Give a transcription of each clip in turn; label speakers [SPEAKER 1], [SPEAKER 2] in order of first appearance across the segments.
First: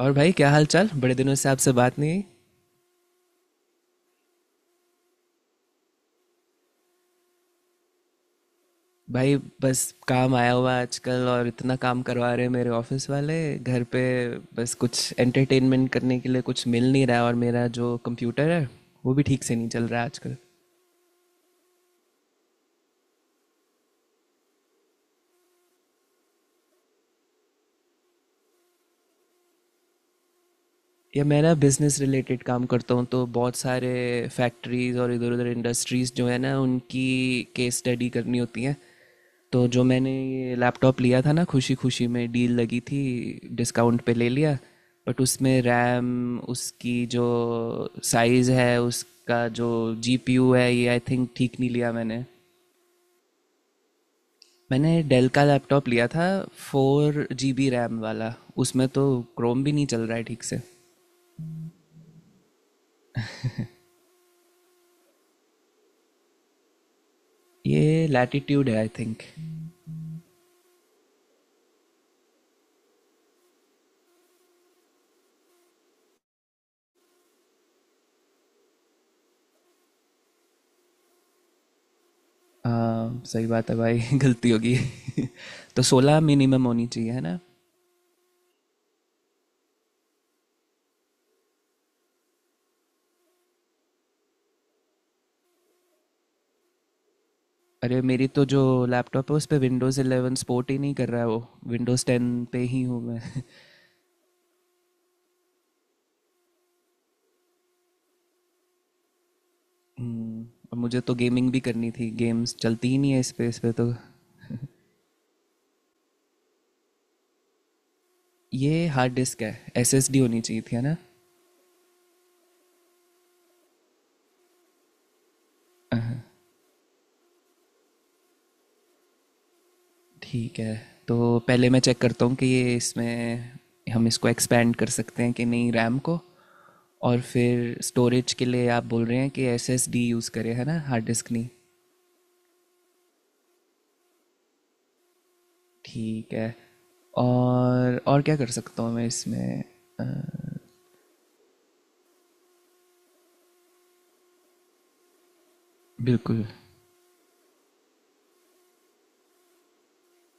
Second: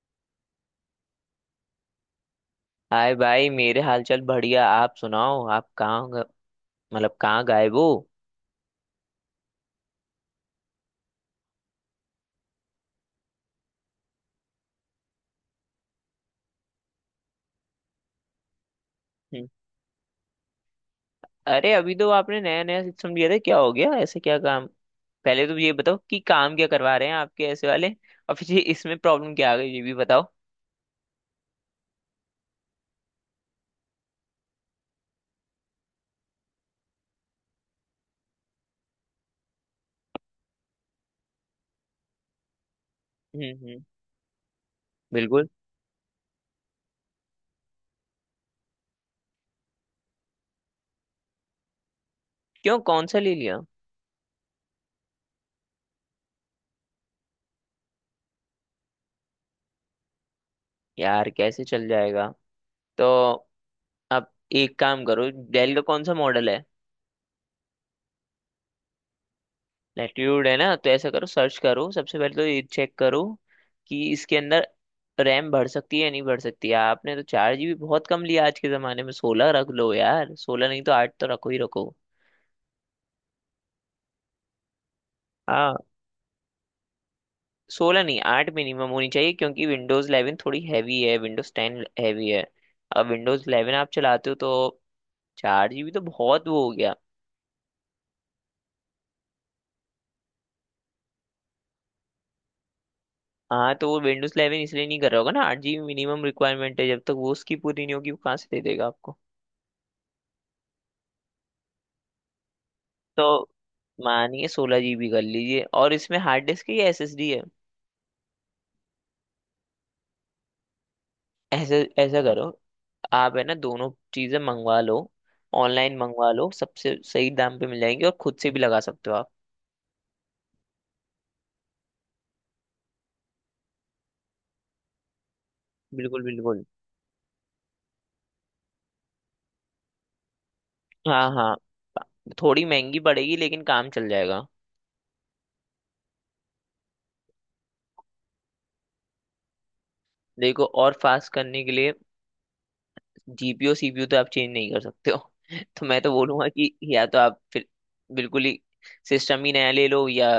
[SPEAKER 1] और भाई, क्या हाल चाल? बड़े दिनों से आपसे बात नहीं हुई।
[SPEAKER 2] हाय भाई, मेरे हालचाल बढ़िया। आप सुनाओ, आप कहाँ ग- मतलब कहाँ गायब हो?
[SPEAKER 1] भाई, बस काम आया हुआ है आजकल, और इतना काम करवा रहे हैं मेरे ऑफिस वाले घर पे। बस कुछ एंटरटेनमेंट करने के लिए कुछ मिल नहीं रहा है, और मेरा जो कंप्यूटर है वो भी ठीक
[SPEAKER 2] हम्म।
[SPEAKER 1] से नहीं चल रहा है आजकल।
[SPEAKER 2] अरे, अभी तो आपने नया नया सिस्टम दिया था, क्या हो गया? ऐसे क्या काम? पहले तो ये बताओ कि काम क्या करवा रहे हैं आपके ऐसे वाले, और फिर ये इसमें प्रॉब्लम क्या आ गई ये भी बताओ।
[SPEAKER 1] या मैं ना, बिज़नेस रिलेटेड काम करता हूँ, तो बहुत सारे फैक्ट्रीज़ और इधर उधर इंडस्ट्रीज़ जो है ना, उनकी केस स्टडी करनी होती हैं। तो जो मैंने ये लैपटॉप लिया था ना, खुशी खुशी में डील लगी थी।
[SPEAKER 2] हम्म।
[SPEAKER 1] डिस्काउंट पे ले लिया। बट
[SPEAKER 2] बिल्कुल।
[SPEAKER 1] उसमें रैम, उसकी जो साइज़ है, उसका जो जीपीयू है, ये आई थिंक ठीक नहीं लिया मैंने।
[SPEAKER 2] क्यों, कौन सा ले लिया?
[SPEAKER 1] मैंने डेल का लैपटॉप लिया था, 4 GB रैम वाला। उसमें तो क्रोम भी नहीं चल रहा है ठीक से।
[SPEAKER 2] यार कैसे चल जाएगा? तो अब एक काम करो, डेल का कौन सा मॉडल है?
[SPEAKER 1] ये लैटिट्यूड है आई थिंक।
[SPEAKER 2] लैट्यूड है ना? तो ऐसा करो, सर्च करो। सबसे पहले तो ये चेक करो कि इसके अंदर रैम बढ़ सकती है या नहीं बढ़ सकती है। आपने तो 4 जीबी बहुत कम लिया, आज के जमाने में 16 रख लो यार। 16 नहीं तो 8 तो रखो ही रखो।
[SPEAKER 1] सही बात है भाई, गलती होगी।
[SPEAKER 2] हाँ,
[SPEAKER 1] तो 16 मिनिमम होनी चाहिए, है ना?
[SPEAKER 2] 16 नहीं 8 मिनिमम होनी चाहिए, क्योंकि Windows 11 थोड़ी हैवी है, Windows 10 हैवी है। अब Windows 11 आप चलाते हो तो 4 जीबी तो बहुत वो हो गया।
[SPEAKER 1] अरे, मेरी तो जो लैपटॉप है उस पे विंडोज़ 11 सपोर्ट ही नहीं कर रहा है, वो विंडोज़ 10 पे ही हूँ मैं।
[SPEAKER 2] हाँ, तो वो Windows 11 इसलिए नहीं कर रहा होगा ना, 8 जीबी मिनिमम रिक्वायरमेंट है। जब तक वो उसकी पूरी नहीं होगी, वो कहाँ से दे देगा आपको।
[SPEAKER 1] हम्म। और मुझे तो गेमिंग भी करनी थी, गेम्स चलती ही नहीं है
[SPEAKER 2] तो
[SPEAKER 1] इस पे तो।
[SPEAKER 2] मानिए 16 जीबी कर लीजिए। और इसमें हार्ड डिस्क है या एसएसडी है?
[SPEAKER 1] ये हार्ड डिस्क है, एसएसडी होनी चाहिए थी, है ना?
[SPEAKER 2] ऐसे ऐसा करो, आप है ना दोनों चीजें मंगवा लो। ऑनलाइन मंगवा लो, सबसे सही दाम पे मिल जाएंगी, और खुद से भी लगा सकते हो आप।
[SPEAKER 1] ठीक है, तो पहले मैं चेक करता हूँ कि ये इसमें, हम इसको एक्सपेंड कर सकते हैं कि नहीं, रैम को।
[SPEAKER 2] बिल्कुल बिल्कुल।
[SPEAKER 1] और फिर स्टोरेज के लिए आप बोल रहे हैं कि एसएसडी यूज़ करें, है ना, हार्ड
[SPEAKER 2] हाँ
[SPEAKER 1] डिस्क नहीं?
[SPEAKER 2] हाँ, थोड़ी महंगी पड़ेगी लेकिन काम चल जाएगा।
[SPEAKER 1] ठीक है। और क्या कर सकता हूँ मैं इसमें? अ,
[SPEAKER 2] देखो, और फास्ट करने के लिए जीपीयू सीपीयू तो आप चेंज नहीं कर सकते हो तो मैं तो
[SPEAKER 1] बिल्कुल।
[SPEAKER 2] बोलूंगा कि या तो आप फिर बिल्कुल ही सिस्टम ही नया ले लो, या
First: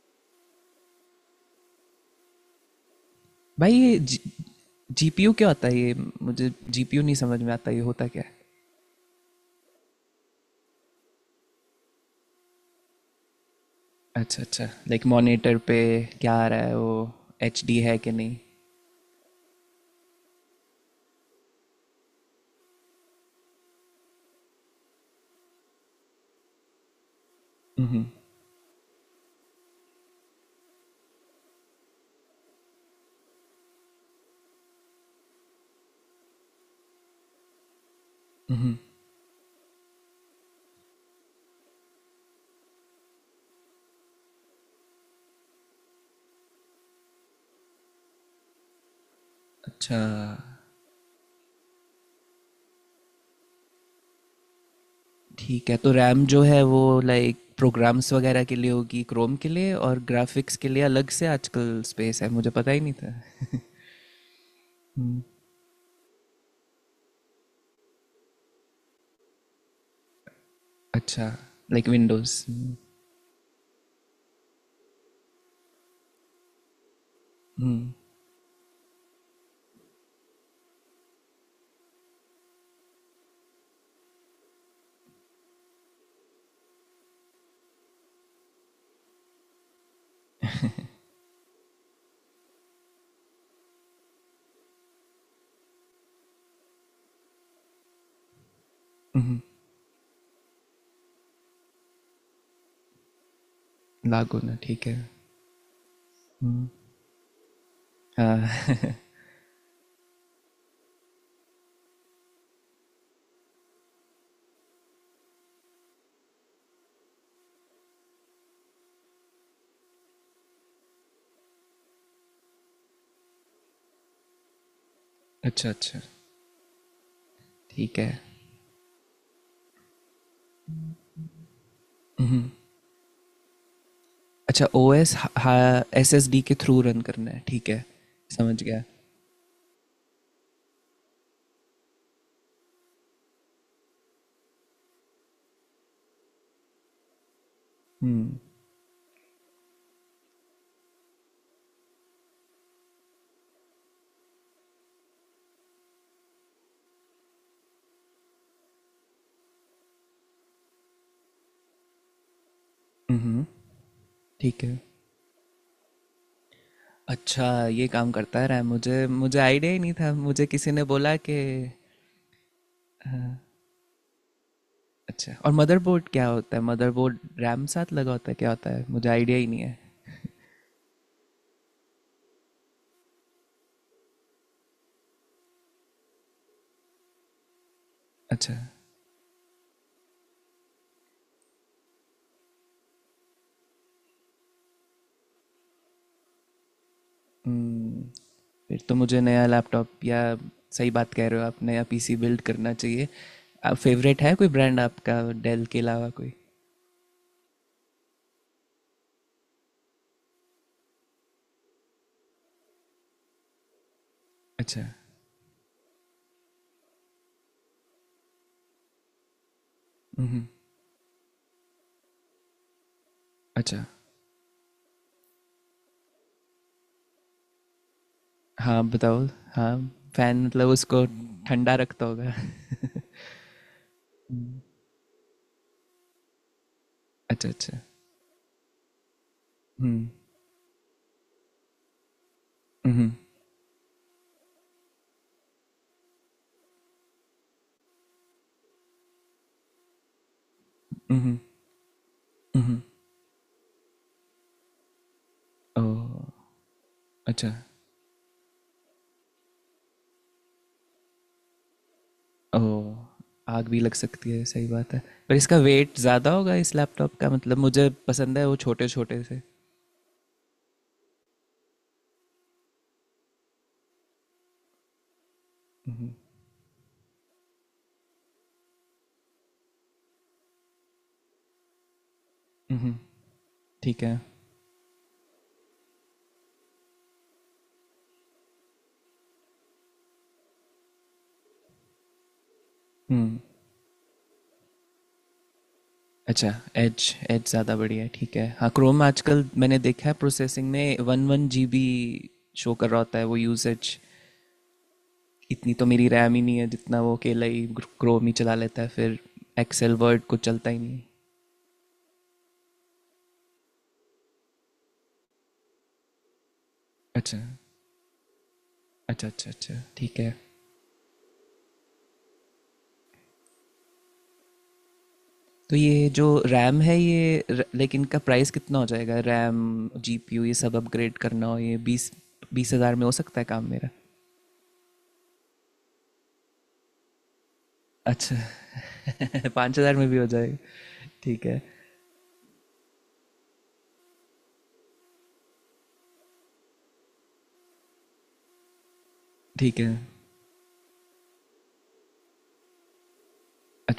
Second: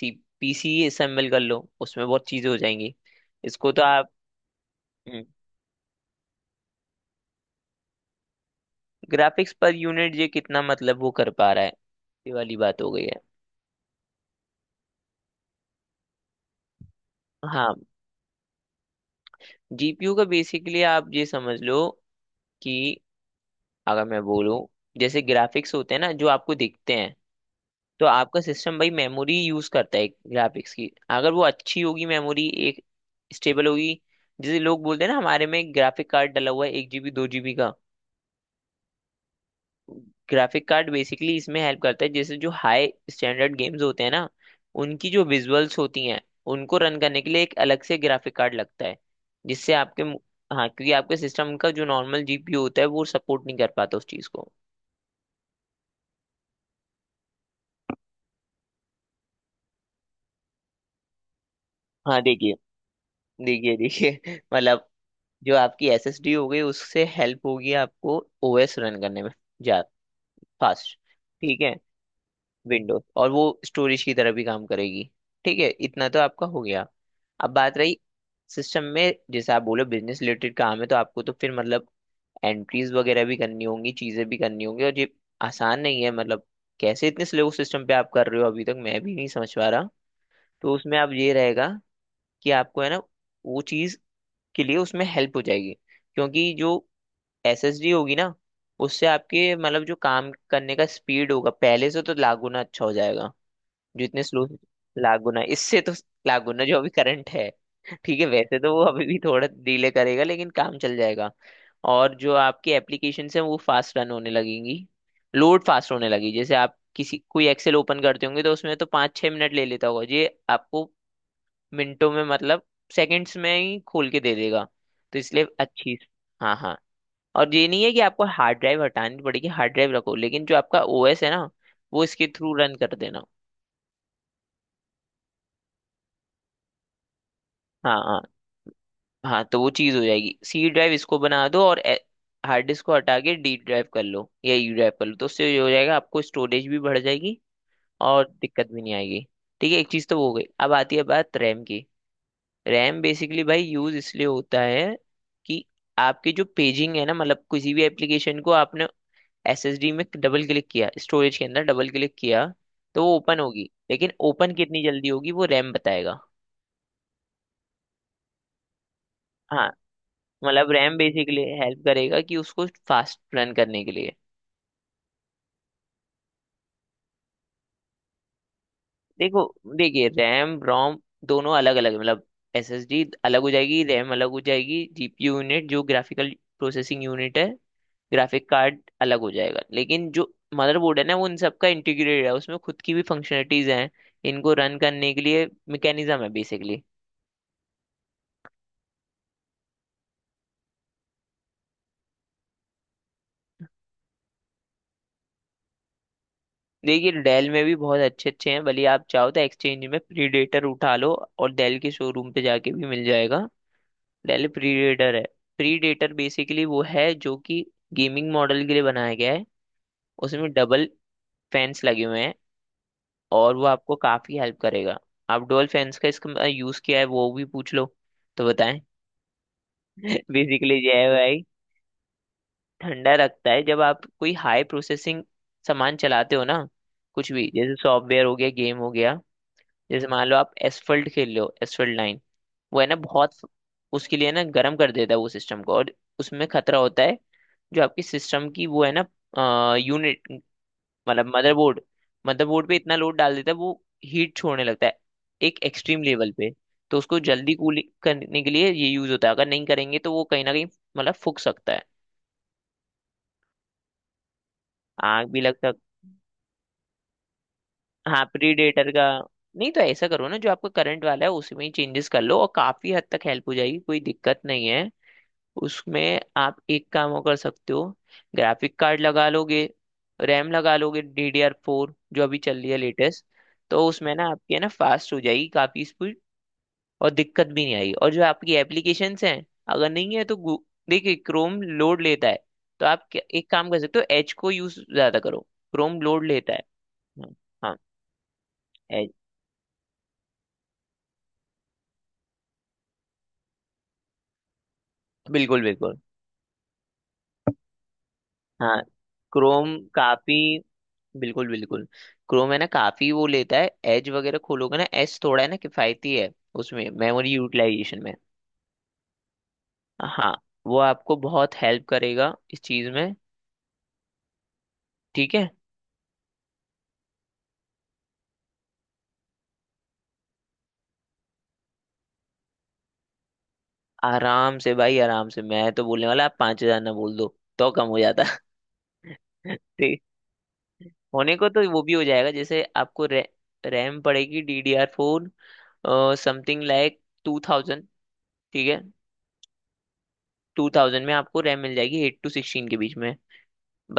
[SPEAKER 2] सी पीसी असेंबल कर लो, उसमें बहुत चीजें हो जाएंगी। इसको
[SPEAKER 1] भाई,
[SPEAKER 2] तो
[SPEAKER 1] ये
[SPEAKER 2] आप
[SPEAKER 1] जीपीयू क्यों आता है ये? मुझे जीपीयू नहीं समझ में आता, ये होता क्या है?
[SPEAKER 2] ग्राफिक्स पर यूनिट, ये कितना मतलब वो कर पा रहा है ये वाली बात हो गई है।
[SPEAKER 1] अच्छा अच्छा, लाइक मॉनिटर पे क्या आ रहा है वो? एच
[SPEAKER 2] हाँ,
[SPEAKER 1] है कि नहीं?
[SPEAKER 2] जीपीयू का बेसिकली आप ये समझ लो कि अगर मैं बोलूँ, जैसे ग्राफिक्स होते हैं ना जो आपको दिखते हैं, तो आपका सिस्टम भाई मेमोरी यूज करता है ग्राफिक्स की। अगर वो अच्छी होगी मेमोरी, एक स्टेबल होगी। जैसे लोग बोलते हैं ना, हमारे में ग्राफिक कार्ड डला हुआ है 1 जीबी 2 जीबी का। ग्राफिक कार्ड बेसिकली इसमें हेल्प करता है, जैसे जो हाई स्टैंडर्ड गेम्स होते हैं ना, उनकी जो विजुअल्स होती हैं उनको रन करने के लिए एक अलग से ग्राफिक कार्ड लगता है, जिससे
[SPEAKER 1] अच्छा,
[SPEAKER 2] आपके मु-। हाँ, क्योंकि आपके सिस्टम का जो नॉर्मल जीपीयू होता है वो सपोर्ट नहीं कर पाता उस चीज़ को।
[SPEAKER 1] ठीक है, तो रैम जो है वो लाइक प्रोग्राम्स वगैरह के लिए होगी, क्रोम के लिए, और ग्राफिक्स के लिए अलग से आजकल
[SPEAKER 2] हाँ।
[SPEAKER 1] स्पेस है, मुझे
[SPEAKER 2] देखिए
[SPEAKER 1] पता ही नहीं था।
[SPEAKER 2] देखिए देखिए मतलब,
[SPEAKER 1] हम्म।
[SPEAKER 2] जो आपकी एसएसडी हो गई उससे हेल्प होगी आपको, ओएस रन करने में, जा फास्ट।
[SPEAKER 1] अच्छा,
[SPEAKER 2] ठीक है।
[SPEAKER 1] Like Windows.
[SPEAKER 2] विंडोज और वो स्टोरेज की तरह भी काम करेगी। ठीक है, इतना तो आपका हो गया। अब बात रही सिस्टम में, जैसे आप बोलो बिजनेस रिलेटेड काम है, तो आपको तो फिर मतलब एंट्रीज वगैरह भी करनी होंगी, चीजें भी करनी होंगी, और ये आसान नहीं है मतलब। कैसे इतने स्लो सिस्टम पे आप कर रहे हो अभी तक मैं भी नहीं समझ पा रहा। तो उसमें आप ये रहेगा कि आपको है ना वो चीज के लिए उसमें हेल्प हो जाएगी। क्योंकि जो एसएसडी होगी ना, उससे आपके मतलब जो काम करने का स्पीड होगा पहले से तो लाख गुना अच्छा हो जाएगा। जो इतने
[SPEAKER 1] लागू
[SPEAKER 2] स्लो,
[SPEAKER 1] ना, ठीक है।
[SPEAKER 2] लाख गुना इससे तो, लाख गुना जो अभी करंट है। ठीक है, वैसे तो वो
[SPEAKER 1] हाँ।
[SPEAKER 2] अभी भी थोड़ा डिले करेगा, लेकिन काम चल जाएगा। और जो आपकी एप्लीकेशन है वो फास्ट रन होने लगेंगी, लोड फास्ट होने लगी। जैसे आप किसी कोई एक्सेल ओपन करते होंगे तो उसमें तो 5-6 मिनट ले लेता होगा ये आपको, मिनटों में मतलब सेकंड्स में ही खोल के दे देगा। तो इसलिए
[SPEAKER 1] अच्छा
[SPEAKER 2] अच्छी।
[SPEAKER 1] अच्छा,
[SPEAKER 2] हाँ हाँ। और ये नहीं है
[SPEAKER 1] ठीक
[SPEAKER 2] कि
[SPEAKER 1] है।
[SPEAKER 2] आपको हार्ड ड्राइव हटानी पड़ेगी, हार्ड ड्राइव रखो, लेकिन जो आपका ओएस है ना वो इसके थ्रू रन कर देना।
[SPEAKER 1] अच्छा। O S, S S D के थ्रू रन करना है, ठीक है।
[SPEAKER 2] हाँ हाँ।
[SPEAKER 1] समझ गया।
[SPEAKER 2] हाँ, तो वो चीज़ हो जाएगी, सी ड्राइव इसको बना दो, और हार्ड डिस्क को हटा के डी ड्राइव कर लो या यू ड्राइव कर लो, तो उससे ये हो जाएगा आपको, स्टोरेज भी बढ़ जाएगी और दिक्कत भी नहीं आएगी। ठीक है, एक चीज़ तो वो हो गई। अब आती है बात रैम की। रैम बेसिकली भाई यूज़ इसलिए होता है कि आपकी जो पेजिंग है ना, मतलब किसी भी एप्लीकेशन को आपने एसएसडी में डबल क्लिक किया, स्टोरेज के अंदर डबल क्लिक किया, तो वो ओपन
[SPEAKER 1] हम्म,
[SPEAKER 2] होगी, लेकिन ओपन
[SPEAKER 1] ठीक है।
[SPEAKER 2] कितनी जल्दी होगी वो रैम बताएगा।
[SPEAKER 1] अच्छा, ये काम करता है रैम, मुझे मुझे
[SPEAKER 2] हाँ,
[SPEAKER 1] आइडिया ही नहीं था, मुझे
[SPEAKER 2] मतलब
[SPEAKER 1] किसी ने
[SPEAKER 2] रैम
[SPEAKER 1] बोला कि।
[SPEAKER 2] बेसिकली हेल्प करेगा कि उसको फास्ट रन करने के लिए।
[SPEAKER 1] अच्छा, और मदरबोर्ड क्या होता है? मदरबोर्ड रैम साथ लगा होता है, क्या होता है? मुझे आइडिया
[SPEAKER 2] देखो,
[SPEAKER 1] ही नहीं है।
[SPEAKER 2] देखिए, रैम रोम दोनों अलग अलग मतलब, एसएसडी अलग हो जाएगी, रैम अलग हो जाएगी, जीपीयू यूनिट जो ग्राफिकल प्रोसेसिंग यूनिट है, ग्राफिक
[SPEAKER 1] अच्छा।
[SPEAKER 2] कार्ड अलग हो जाएगा, लेकिन जो मदरबोर्ड है ना वो इन सबका इंटीग्रेटेड है, उसमें खुद की भी फंक्शनलिटीज हैं, इनको रन करने के लिए मैकेनिज्म है बेसिकली।
[SPEAKER 1] हम्म। फिर तो मुझे नया लैपटॉप या, सही बात कह रहे हो आप, नया पीसी बिल्ड करना चाहिए। फेवरेट है कोई ब्रांड आपका, डेल के अलावा कोई?
[SPEAKER 2] देखिए, डेल में भी बहुत अच्छे अच्छे हैं, भले आप चाहो तो एक्सचेंज में प्रीडेटर उठा लो, और डेल के शोरूम पे जाके भी मिल जाएगा। डेल
[SPEAKER 1] अच्छा
[SPEAKER 2] प्रीडेटर है। प्रीडेटर बेसिकली वो है जो कि गेमिंग मॉडल के लिए बनाया गया है, उसमें डबल फैंस लगे हुए हैं, और वो
[SPEAKER 1] अच्छा।
[SPEAKER 2] आपको काफी हेल्प करेगा। आप डुअल फैंस का इसका यूज किया है वो भी पूछ लो, तो बताएं
[SPEAKER 1] हाँ बताओ। हाँ। फैन मतलब
[SPEAKER 2] बेसिकली ये
[SPEAKER 1] उसको
[SPEAKER 2] है भाई।
[SPEAKER 1] ठंडा रखता होगा।
[SPEAKER 2] ठंडा रखता है जब आप कोई हाई प्रोसेसिंग सामान चलाते हो ना, कुछ भी
[SPEAKER 1] अच्छा
[SPEAKER 2] जैसे
[SPEAKER 1] अच्छा।
[SPEAKER 2] सॉफ्टवेयर हो गया गेम हो गया। जैसे
[SPEAKER 1] हम्म।
[SPEAKER 2] मान लो आप एसफल्ट खेल लो, एसफल्ट लाइन वो है ना बहुत, उसके लिए ना गर्म कर देता है वो सिस्टम को, और उसमें खतरा होता है। जो आपकी सिस्टम की वो है ना यूनिट, मतलब मदरबोर्ड, मदरबोर्ड पे इतना लोड डाल देता है वो, हीट छोड़ने लगता है एक
[SPEAKER 1] ओ।
[SPEAKER 2] एक्सट्रीम लेवल पे। तो उसको
[SPEAKER 1] अच्छा।
[SPEAKER 2] जल्दी कूल करने के लिए ये यूज होता है, अगर नहीं करेंगे तो वो कहीं ना कहीं मतलब फूक सकता है।
[SPEAKER 1] ओ, आग भी लग सकती है, सही बात है।
[SPEAKER 2] आग
[SPEAKER 1] पर
[SPEAKER 2] भी लग
[SPEAKER 1] इसका
[SPEAKER 2] सक।
[SPEAKER 1] वेट ज़्यादा होगा इस लैपटॉप का, मतलब मुझे
[SPEAKER 2] हाँ
[SPEAKER 1] पसंद है वो छोटे
[SPEAKER 2] प्रीडेटर का।
[SPEAKER 1] छोटे से।
[SPEAKER 2] नहीं तो ऐसा करो ना, जो आपका करंट वाला है उसी में ही चेंजेस कर लो और काफी हद तक हेल्प हो जाएगी, कोई दिक्कत नहीं है। उसमें आप एक काम और कर सकते हो, ग्राफिक कार्ड लगा लोगे, रैम लगा लोगे DDR4 जो अभी चल रही है लेटेस्ट, तो
[SPEAKER 1] ठीक
[SPEAKER 2] उसमें
[SPEAKER 1] है।
[SPEAKER 2] ना आपकी है ना फास्ट हो जाएगी काफी स्पीड। और दिक्कत भी नहीं आएगी और जो आपकी एप्लीकेशंस हैं, अगर नहीं है तो देखिए क्रोम लोड लेता है, तो आप एक काम कर सकते हो, एज को यूज ज्यादा करो। क्रोम लोड
[SPEAKER 1] अच्छा,
[SPEAKER 2] लेता है।
[SPEAKER 1] एज एज
[SPEAKER 2] हाँ
[SPEAKER 1] ज़्यादा बढ़िया है, ठीक है। हाँ, क्रोम
[SPEAKER 2] एज।
[SPEAKER 1] आजकल मैंने देखा है प्रोसेसिंग में one one G B show कर रहा होता है, वो यूसेज।
[SPEAKER 2] बिल्कुल
[SPEAKER 1] इतनी तो
[SPEAKER 2] बिल्कुल।
[SPEAKER 1] मेरी रैम ही नहीं है जितना वो अकेला ही क्रोम ही चला
[SPEAKER 2] हाँ,
[SPEAKER 1] लेता है फिर।
[SPEAKER 2] क्रोम
[SPEAKER 1] एक्सेल वर्ड
[SPEAKER 2] काफी।
[SPEAKER 1] कुछ चलता ही नहीं है।
[SPEAKER 2] बिल्कुल बिल्कुल, क्रोम है ना काफी वो लेता है, एज वगैरह खोलोगे ना एज थोड़ा है ना किफायती है उसमें, मेमोरी
[SPEAKER 1] अच्छा
[SPEAKER 2] यूटिलाइजेशन में।
[SPEAKER 1] अच्छा अच्छा अच्छा, ठीक है।
[SPEAKER 2] हाँ, वो आपको बहुत हेल्प करेगा इस चीज में। ठीक है।
[SPEAKER 1] तो ये जो रैम है ये लाइक इनका प्राइस कितना हो जाएगा? रैम, जीपीयू, ये सब अपग्रेड करना हो ये बीस बीस हज़ार में हो सकता है काम मेरा?
[SPEAKER 2] आराम से भाई, आराम से मैं तो बोलने वाला, आप 5000 ना बोल दो तो कम हो जाता।
[SPEAKER 1] अच्छा। 5,000
[SPEAKER 2] ठीक,
[SPEAKER 1] में भी हो जाएगा?
[SPEAKER 2] होने
[SPEAKER 1] ठीक
[SPEAKER 2] को
[SPEAKER 1] है,
[SPEAKER 2] तो वो भी हो जाएगा, जैसे आपको रैम पड़ेगी DDR4, समथिंग लाइक 2000। ठीक है।
[SPEAKER 1] ठीक है।
[SPEAKER 2] 2000 में आपको रैम मिल जाएगी 8-16 के बीच में।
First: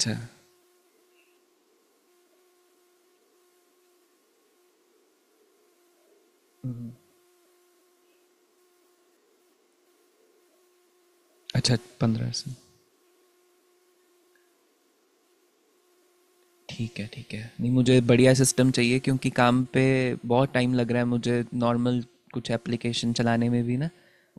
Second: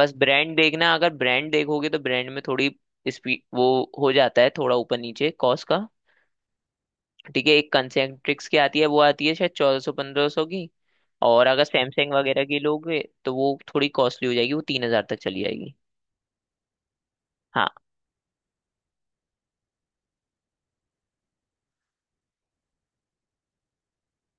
[SPEAKER 2] बस ब्रांड देखना, अगर ब्रांड देखोगे तो ब्रांड में थोड़ी स्पीड वो हो जाता है थोड़ा ऊपर नीचे कॉस्ट का। ठीक है, एक कंसेंट्रिक्स की आती है, वो आती है शायद 1400 1500 की। और अगर
[SPEAKER 1] अच्छा।
[SPEAKER 2] सैमसंग
[SPEAKER 1] पंद्रह
[SPEAKER 2] वगैरह
[SPEAKER 1] सौ
[SPEAKER 2] की लोगे तो वो थोड़ी कॉस्टली हो जाएगी, वो 3000 तक चली जाएगी।
[SPEAKER 1] ठीक है, ठीक है।
[SPEAKER 2] हाँ।
[SPEAKER 1] नहीं, मुझे बढ़िया सिस्टम चाहिए क्योंकि काम पे बहुत टाइम लग रहा है मुझे, नॉर्मल कुछ एप्लीकेशन चलाने में भी ना,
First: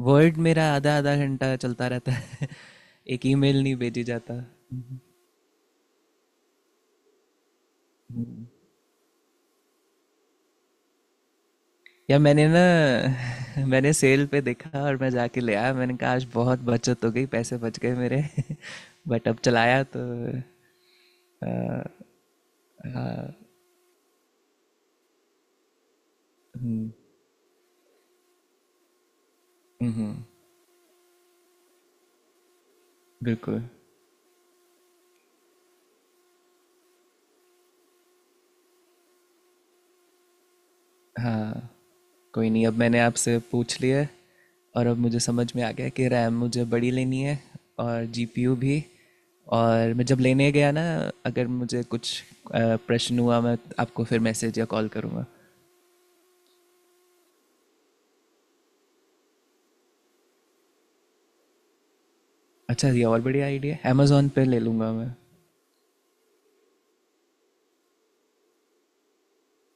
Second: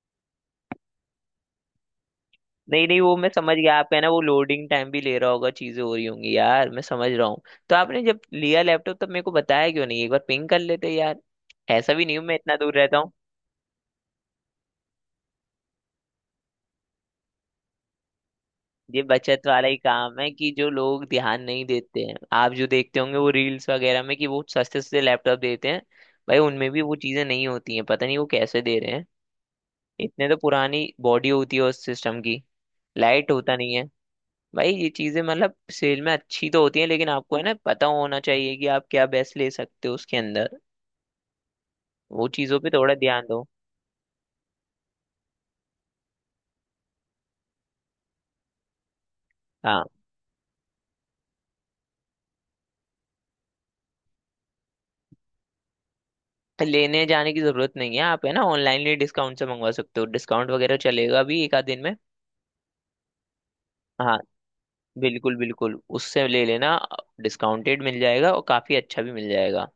[SPEAKER 1] वर्ड मेरा आधा आधा घंटा चलता रहता है।
[SPEAKER 2] नहीं नहीं, वो
[SPEAKER 1] एक
[SPEAKER 2] मैं समझ
[SPEAKER 1] ईमेल
[SPEAKER 2] गया,
[SPEAKER 1] नहीं
[SPEAKER 2] आपका है
[SPEAKER 1] भेजी
[SPEAKER 2] ना वो
[SPEAKER 1] जाता।
[SPEAKER 2] लोडिंग टाइम भी ले रहा होगा, चीजें हो रही होंगी, यार मैं समझ रहा हूँ। तो आपने जब लिया लैपटॉप तब मेरे को बताया क्यों नहीं, एक बार पिंग कर लेते यार। ऐसा भी नहीं
[SPEAKER 1] या
[SPEAKER 2] हूँ मैं
[SPEAKER 1] मैंने
[SPEAKER 2] इतना
[SPEAKER 1] ना,
[SPEAKER 2] दूर रहता।
[SPEAKER 1] मैंने सेल पे देखा और मैं जाके ले आया। मैंने कहा आज बहुत बचत हो गई, पैसे बच गए मेरे।
[SPEAKER 2] ये
[SPEAKER 1] बट अब
[SPEAKER 2] बचत वाला ही
[SPEAKER 1] चलाया तो।
[SPEAKER 2] काम है कि जो लोग ध्यान
[SPEAKER 1] आ,
[SPEAKER 2] नहीं देते हैं, आप जो देखते होंगे वो
[SPEAKER 1] हाँ।
[SPEAKER 2] रील्स वगैरह में, कि वो सस्ते सस्ते लैपटॉप देते हैं। भाई उनमें भी वो चीजें नहीं होती हैं, पता नहीं वो कैसे दे रहे हैं।
[SPEAKER 1] हम्म।
[SPEAKER 2] इतने तो पुरानी बॉडी होती है उस सिस्टम की, लाइट होता
[SPEAKER 1] बिल्कुल।
[SPEAKER 2] नहीं है। भाई ये चीजें मतलब सेल में अच्छी तो होती हैं, लेकिन आपको है ना पता होना चाहिए कि आप क्या बेस्ट ले सकते हो उसके अंदर।
[SPEAKER 1] हाँ।
[SPEAKER 2] वो
[SPEAKER 1] कोई
[SPEAKER 2] चीजों
[SPEAKER 1] नहीं,
[SPEAKER 2] पे
[SPEAKER 1] अब
[SPEAKER 2] थोड़ा
[SPEAKER 1] मैंने
[SPEAKER 2] ध्यान
[SPEAKER 1] आपसे
[SPEAKER 2] दो।
[SPEAKER 1] पूछ लिया है, और अब मुझे समझ में आ गया कि रैम मुझे बड़ी लेनी है, और जीपीयू भी।
[SPEAKER 2] हाँ,
[SPEAKER 1] और मैं जब लेने गया ना, अगर मुझे कुछ प्रश्न हुआ, मैं आपको फिर मैसेज या कॉल करूँगा।
[SPEAKER 2] लेने जाने की जरूरत नहीं है, आप है ना ऑनलाइन ही डिस्काउंट से मंगवा सकते हो, डिस्काउंट वगैरह चलेगा भी एक आध दिन में।
[SPEAKER 1] अच्छा, ये और बढ़िया आइडिया है,
[SPEAKER 2] हाँ
[SPEAKER 1] अमेजोन पे ले लूँगा मैं।
[SPEAKER 2] बिल्कुल बिल्कुल, उससे ले लेना, डिस्काउंटेड मिल जाएगा और काफी अच्छा भी मिल जाएगा।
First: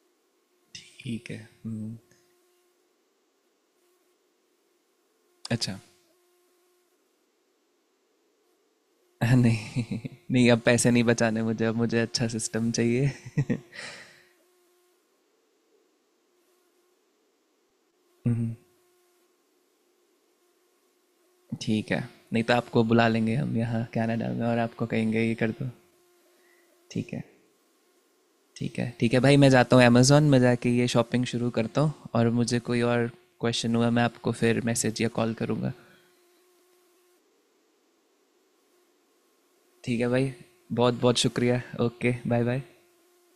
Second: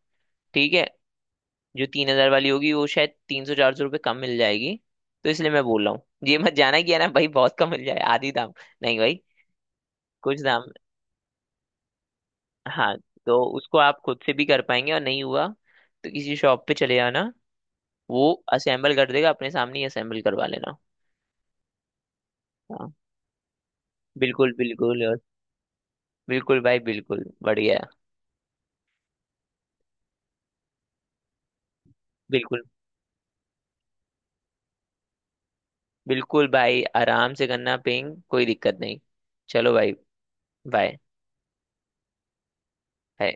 [SPEAKER 2] ठीक है।
[SPEAKER 1] ठीक है।
[SPEAKER 2] जो
[SPEAKER 1] हम्म।
[SPEAKER 2] 3000 वाली होगी वो शायद 300 400 रुपये कम मिल जाएगी, तो इसलिए मैं
[SPEAKER 1] अच्छा।
[SPEAKER 2] बोल रहा हूँ। ये मत जाना कि है ना भाई बहुत कम मिल जाए आधी दाम, नहीं भाई,
[SPEAKER 1] नहीं
[SPEAKER 2] कुछ
[SPEAKER 1] नहीं, अब
[SPEAKER 2] दाम।
[SPEAKER 1] पैसे नहीं बचाने मुझे, अब मुझे अच्छा सिस्टम
[SPEAKER 2] हाँ,
[SPEAKER 1] चाहिए।
[SPEAKER 2] तो उसको आप खुद से भी कर पाएंगे और नहीं हुआ तो किसी शॉप पे चले जाना, वो
[SPEAKER 1] हम्म।
[SPEAKER 2] असेंबल कर देगा, अपने सामने ही असेंबल करवा लेना।
[SPEAKER 1] ठीक है, नहीं तो आपको
[SPEAKER 2] हाँ
[SPEAKER 1] बुला लेंगे हम यहाँ कनाडा में,
[SPEAKER 2] बिल्कुल
[SPEAKER 1] और आपको
[SPEAKER 2] बिल्कुल, और
[SPEAKER 1] कहेंगे ये कर दो।
[SPEAKER 2] बिल्कुल भाई,
[SPEAKER 1] ठीक है,
[SPEAKER 2] बिल्कुल बढ़िया।
[SPEAKER 1] ठीक है। ठीक है भाई, मैं जाता हूँ अमेज़ोन में जाके ये शॉपिंग शुरू करता हूँ, और मुझे
[SPEAKER 2] बिल्कुल,
[SPEAKER 1] कोई और क्वेश्चन हुआ मैं आपको फिर मैसेज या कॉल करूँगा।
[SPEAKER 2] बिल्कुल भाई, आराम से करना, पिंग, कोई दिक्कत नहीं। चलो भाई।
[SPEAKER 1] ठीक है भाई। बहुत
[SPEAKER 2] बाय।
[SPEAKER 1] बहुत शुक्रिया। Okay, bye bye.
[SPEAKER 2] बाय